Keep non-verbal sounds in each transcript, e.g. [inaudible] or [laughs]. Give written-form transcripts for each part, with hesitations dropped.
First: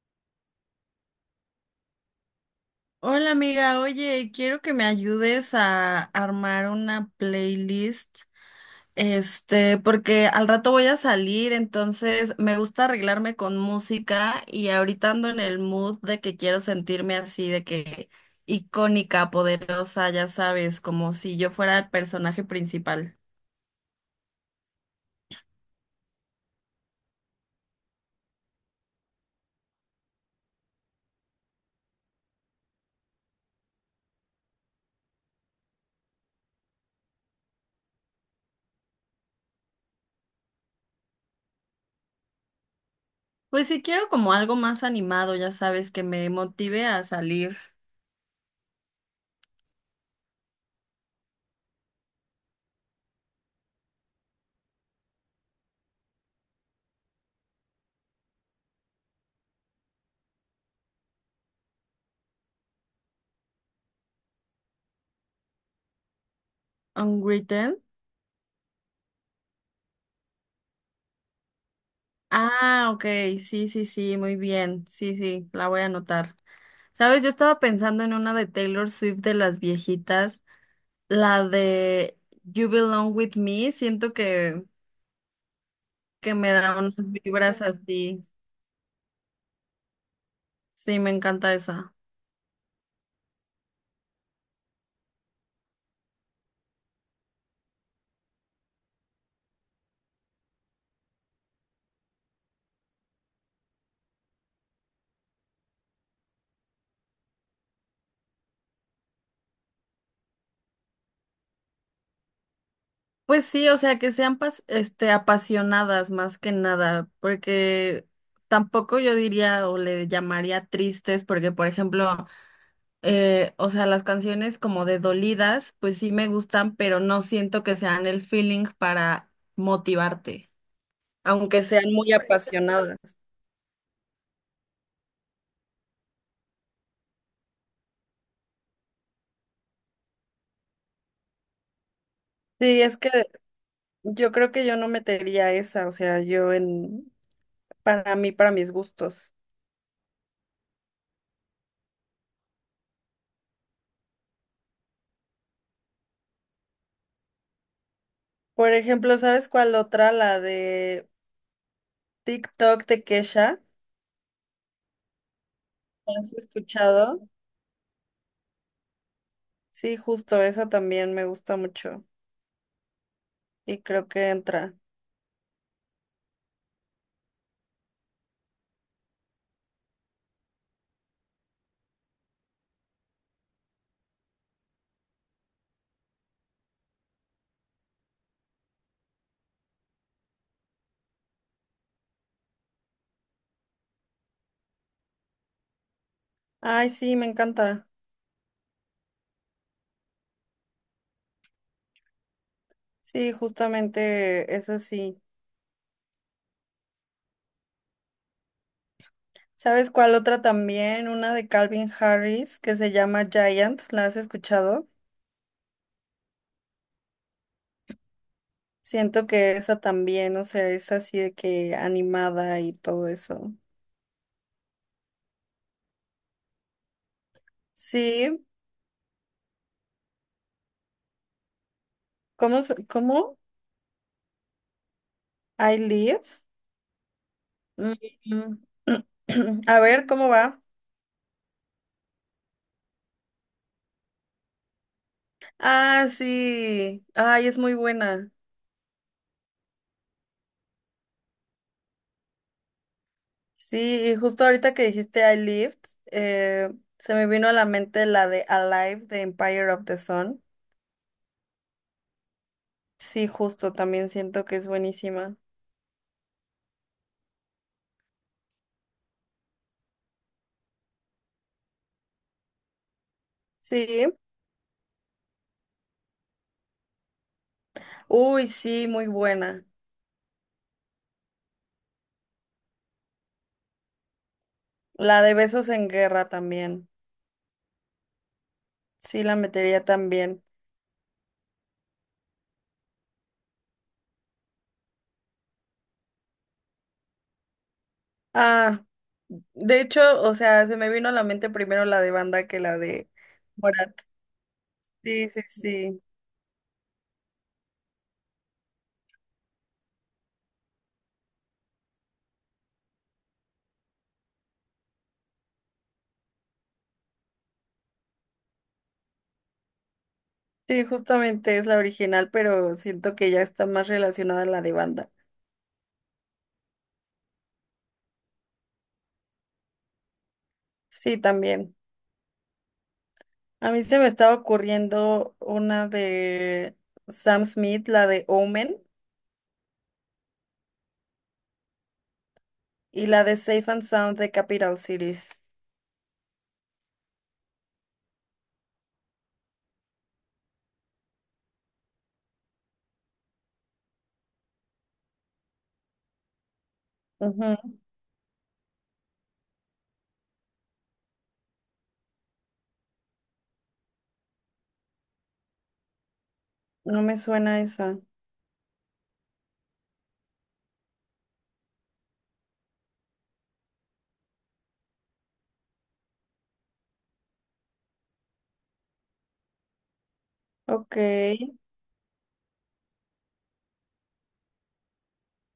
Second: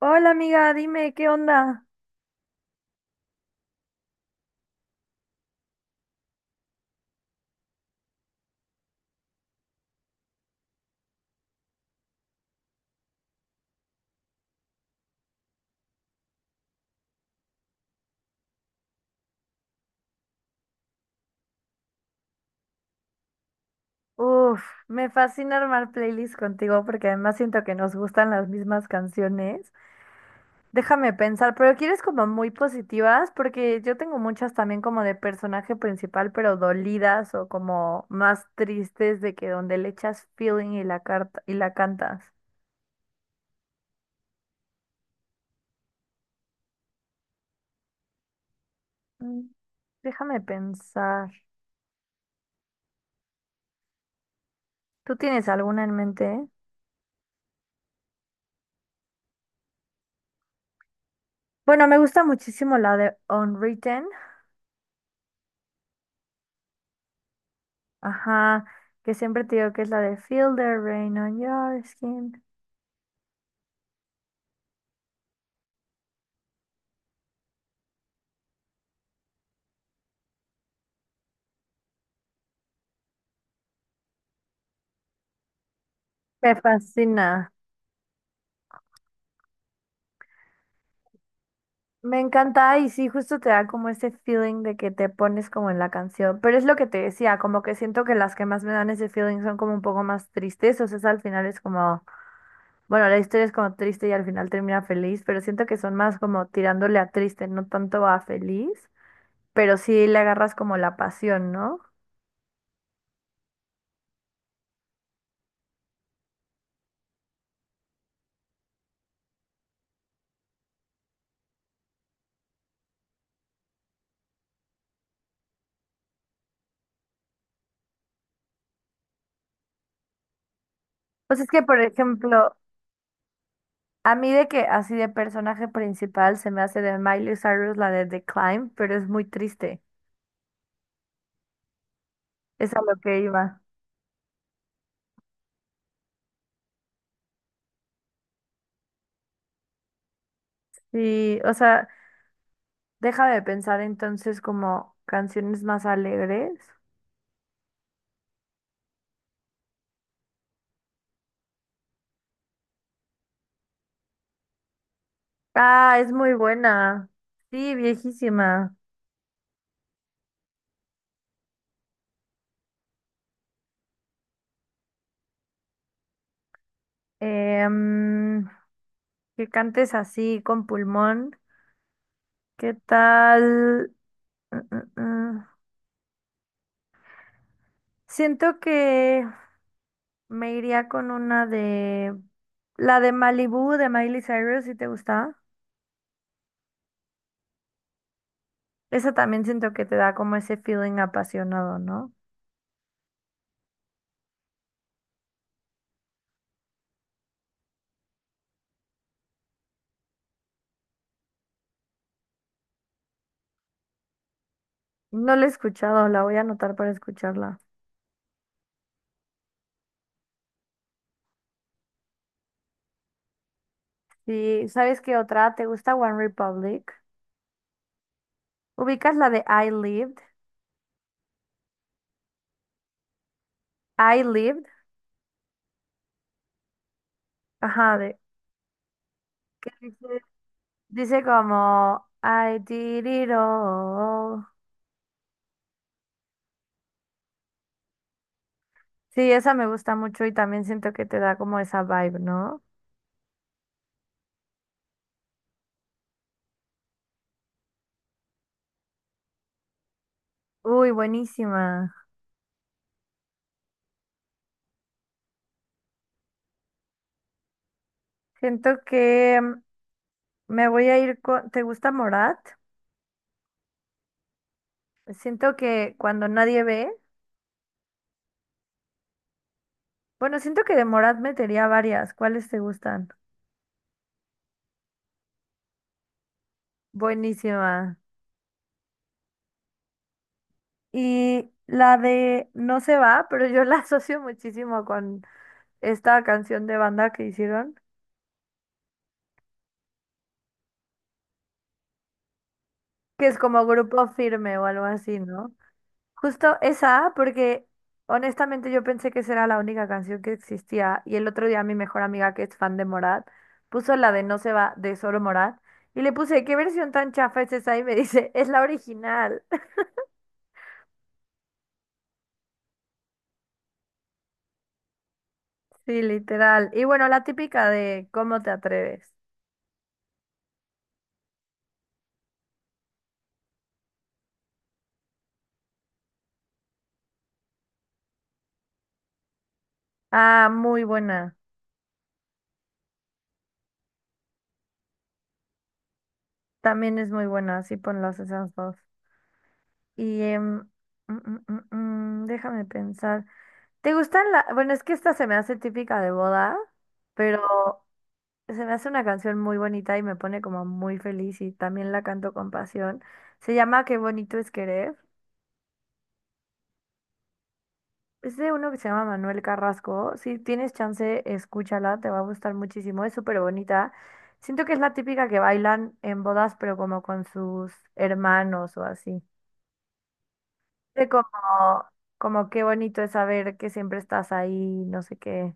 Hola amiga, dime, ¿qué onda? Hola amiga, oye, quiero que me ayudes a armar una playlist, porque al rato voy a salir, entonces me gusta arreglarme con música y ahorita ando en el mood de que quiero sentirme así, de que icónica, poderosa, ya sabes, como si yo fuera el personaje principal. Uf, me fascina armar playlists contigo porque además siento que nos gustan las mismas canciones. Déjame pensar, pero quieres como muy positivas porque yo tengo muchas también como de personaje principal, pero dolidas o como más tristes de que donde le echas feeling y la carta y la cantas. Pues sí quiero como algo más animado, ya sabes, que me motive a salir. Mm, déjame pensar. ¿Tú tienes alguna en mente? Bueno, me gusta muchísimo la de Unwritten. Unwritten. Ajá, que siempre te digo que es la de Feel the Rain on Your Skin. Ah, ok, sí, sí, sí, muy bien, sí, sí, la voy a anotar. Sabes, yo estaba pensando en una de Taylor Swift de las viejitas, la de You Belong With Me, siento que Me me da unas fascina. vibras así, sí, me encanta esa. Me encanta y sí, justo te da como ese feeling de que te pones como en la canción. Pero es lo que te decía, como que siento que las que más me dan ese feeling son como un poco más tristes. O sea, es al final es como, bueno, la historia es como triste y al final termina feliz, pero siento que son más como tirándole a triste, no tanto a feliz. Pero sí le agarras como la pasión, ¿no? Pues sí, o sea, que sean apasionadas más que nada, porque tampoco yo diría o le llamaría tristes, porque por ejemplo... o sea, las canciones como de dolidas, pues sí me gustan, pero no siento que sean el feeling para motivarte, Pues es que, aunque por sean muy ejemplo, apasionadas. a mí de que así de personaje principal se me hace de Miley Cyrus la de The Climb, pero es muy triste. Es a Sí, lo es que que iba. yo creo que yo no metería esa, o sea, para mí, para mis gustos. Sí, o sea, deja de pensar entonces como canciones más alegres. Por ejemplo, ¿sabes cuál otra? La de TikTok de Kesha. Ah, es ¿La ¿Has muy buena. escuchado? Sí, viejísima. Sí, justo esa también me gusta mucho y creo que entra. Em, que cantes así con pulmón. ¿Qué tal? Mm, mm, mm. Siento que me iría con una de... La de Malibu de Miley Cyrus, si te gusta. Ay, sí, me encanta. Esa también siento que te da como ese feeling apasionado, ¿no? Sí, justamente esa sí. ¿Sabes cuál otra también? Una de Calvin Harris que se llama Giant, ¿la has escuchado? No la he escuchado, la voy a anotar para escucharla. Siento que esa también, o sea, es así de que animada y todo eso. Sí, ¿sabes qué otra? ¿Te gusta One Republic? Sí, ¿Ubicas la de I Lived? ¿cómo? ¿Cómo? I Lived, I live. Mm, ajá, de mm. [clears throat] que A ver, dice, ¿cómo va? dice como I did it all. Ah, sí. Ay, es muy buena. Sí, esa me gusta mucho y también siento que te da como esa vibe, ¿no? Sí, y justo ahorita que dijiste I lived, eh, se me vino a la mente la de Alive de Empire of the Sun. Uy, buenísima. Sí, justo, también siento que es buenísima. Siento que mm, me voy a ir con... ¿Te gusta Morat? Sí. Siento que cuando nadie ve. Uy, sí, muy buena. Bueno, siento que de Morat metería varias. ¿Cuáles te gustan? La de Besos en Guerra también. Buenísima. Sí, la metería también. Y la de No se va, pero yo [laughs] la asocio muchísimo con esta canción de banda que hicieron, Ah, de hecho, o sea, se me vino a la mente primero la de Banda que la de que es como Morat. Grupo Firme o algo así, Sí, sí, ¿no? sí. Justo esa, porque honestamente yo pensé que esa era la única canción que existía. Y el otro día mi mejor amiga, que es fan de Morat, puso la de No se va de solo Morat. Y le puse, ¿qué versión tan chafa es esa? Y me [laughs] dice, es la original. Sí, justamente es la original, pero siento que ya está más relacionada a la de Banda. Sí, literal. Y bueno, la típica de ¿Cómo te atreves? Sí, también. A mí se me estaba ocurriendo una de Sam Smith, la de Omen, Ah, muy buena. y la de Safe and Sound de Capital Cities. También es muy buena, así ponlas esas dos. Y mm, mm, mm, déjame pensar. ¿Te gustan la... Bueno, es que esta se me hace típica de boda, Ujú. pero se me hace una canción muy bonita y me pone como muy feliz y también la canto con pasión. Se llama Qué bonito es querer. No me suena esa. Es de uno que se llama Manuel Carrasco. Si tienes chance, escúchala, te va a gustar muchísimo. Es súper bonita. Siento que es la típica que bailan en bodas, pero como con sus hermanos o así. Ok, De como, como qué bonito es saber que siempre estás ahí, no sé qué.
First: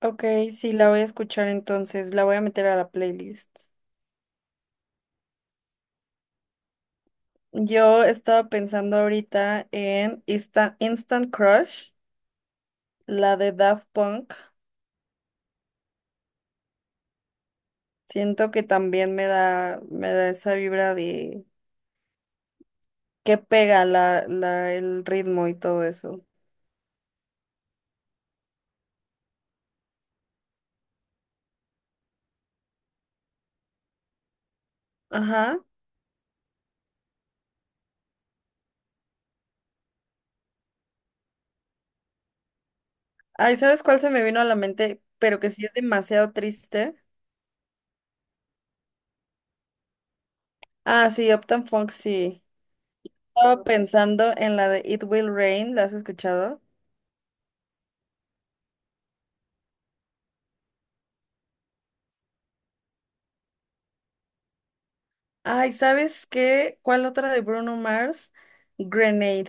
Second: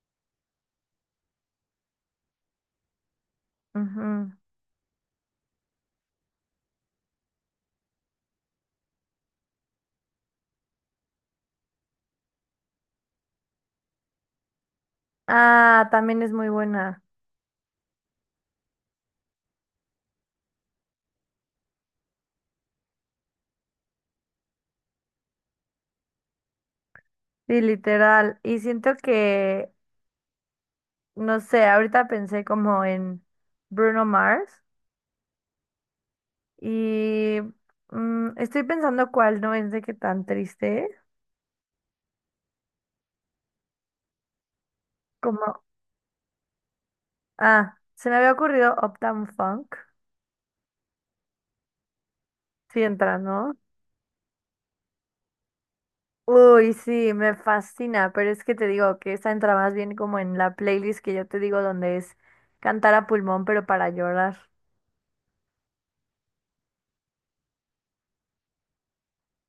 ok, sí, la voy a escuchar entonces, la voy a meter a la playlist. Ujú. Yo estaba pensando ahorita en Instant Crush, la de Daft Punk. Ah, también es muy buena. Siento que también me da esa vibra de que pega el ritmo y todo eso. Sí, literal. Y siento que, no sé, ahorita pensé como en Bruno Mars Ajá. y mm, estoy pensando cuál no es de qué tan triste. Ay, ¿sabes cuál se me vino a la mente? Pero Como, que sí es demasiado triste. ah, se me había ocurrido Uptown Funk. Ah, sí, Uptown Funk, sí. Sí entra, ¿no? Estaba pensando en la de It Will Rain, ¿la has escuchado? Uy, sí, me fascina, pero es que te digo que esa entra más bien como en la playlist que yo te digo donde es cantar a pulmón, pero para llorar. Ay, ¿sabes qué? ¿Cuál otra de Bruno Mars? Grenade.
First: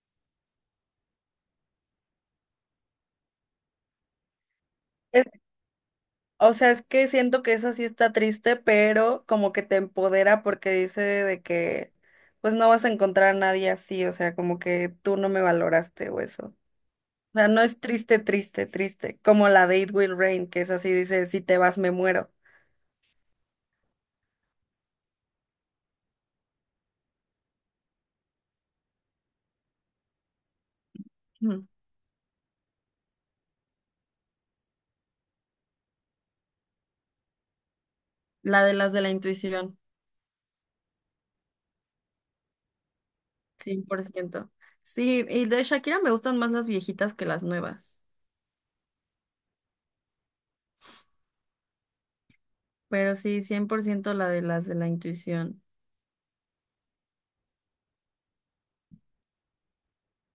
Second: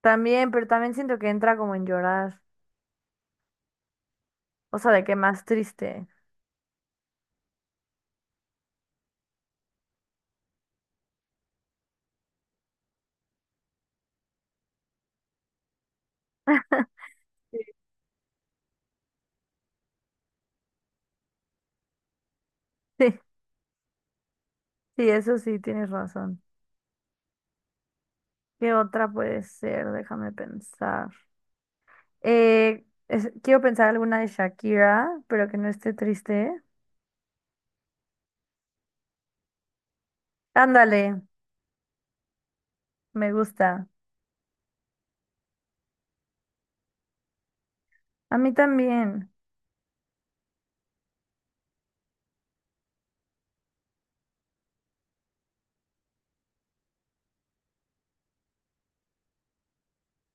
También, pero también siento que entra como en llorar. O sea, de que Es- más triste. o sea, es que siento que esa sí está triste, pero como que te empodera porque dice de que pues no vas a encontrar a nadie así, o sea, como que tú no me valoraste o eso. O sea, Sí, no es [laughs] triste, triste, triste, como la de It Will Rain, que es así, dice, si te vas me muero. sí, sí, eso sí, tienes razón. ¿Qué otra puede ser? Déjame pensar. Ujú. Quiero pensar alguna de Shakira, pero que no esté triste. La de las de la intuición, Ándale, me cien gusta. por ciento. Sí, y de Shakira me gustan más las viejitas que las nuevas. A mí también. Pero sí, 100% la de las de la intuición.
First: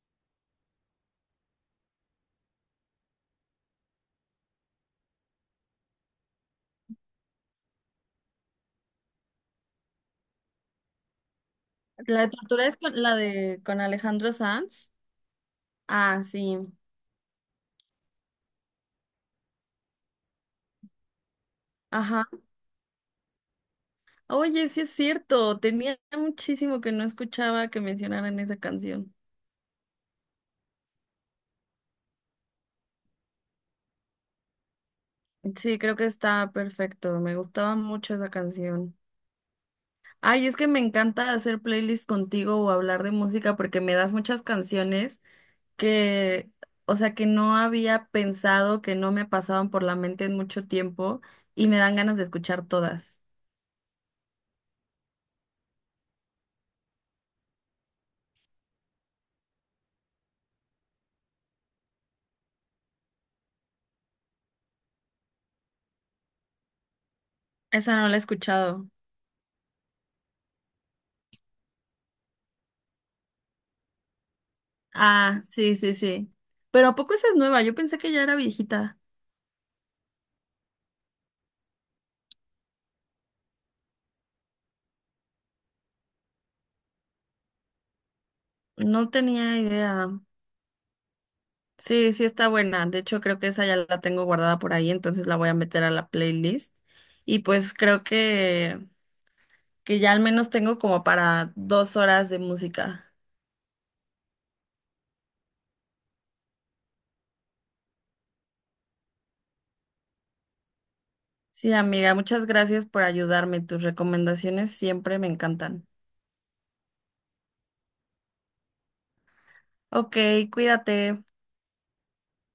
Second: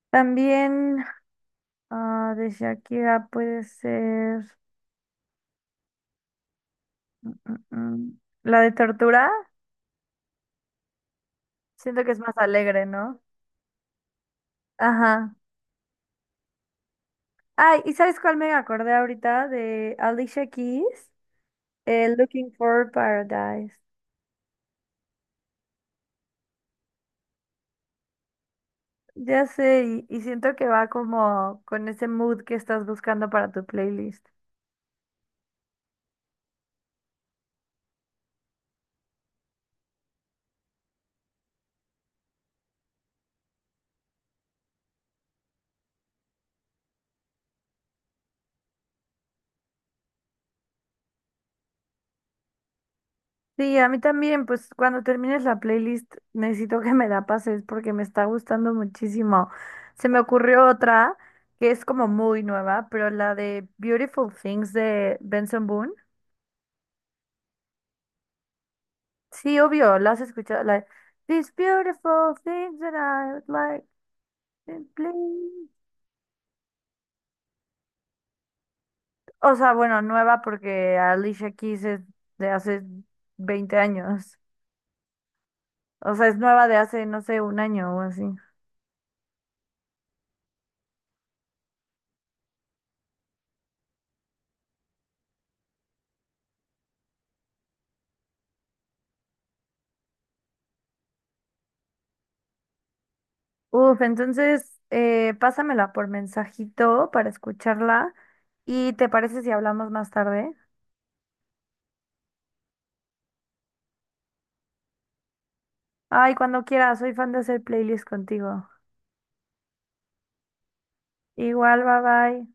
También ah, de Shakira puede ser mm, mm, la de Tortura. Siento que es La de más tortura es alegre, la ¿no? de con Alejandro Sanz. Ajá. Ah, sí. Ay, ¿y sabes cuál me acordé ahorita? De Alicia Keys, Ajá. Looking for Paradise. Oye, sí es cierto. Tenía muchísimo que no escuchaba que mencionaran esa canción. Ya sé, y, siento que va como con ese mood que estás buscando para tu playlist. Sí, creo que está perfecto. Me gustaba mucho esa canción. Ay, es que me encanta hacer playlists contigo o hablar de música porque me das muchas canciones que, o sea, que no había pensado, que no me pasaban por la mente en mucho tiempo y me dan ganas de escuchar todas. Sí, a mí también, pues cuando termines la playlist necesito que me la pases porque me está gustando muchísimo. Se me ocurrió otra que es como muy nueva, pero la de Beautiful Things de Benson Boone. Esa no la he escuchado. Sí, obvio, la has escuchado, la de These Beautiful Things that I would like to Ah, please. sí, sí, sí. Pero ¿a poco esa es nueva? Yo pensé que ya era viejita. O sea, bueno, nueva porque Alicia Keys es de hace 20 años. O sea, es nueva de hace, no sé, un año o así. No tenía idea. Sí, sí está buena. De hecho, creo que esa ya la tengo guardada por ahí, entonces la voy a meter a la playlist. Y pues creo que ya al menos tengo como para 2 horas de música. Uf, entonces pásamela por mensajito para escucharla. ¿Y te parece si hablamos más tarde? Sí, amiga, muchas gracias por ayudarme. Tus recomendaciones siempre me encantan. Ay, cuando quieras, soy fan de hacer playlists contigo. Ok, cuídate. Igual, bye bye.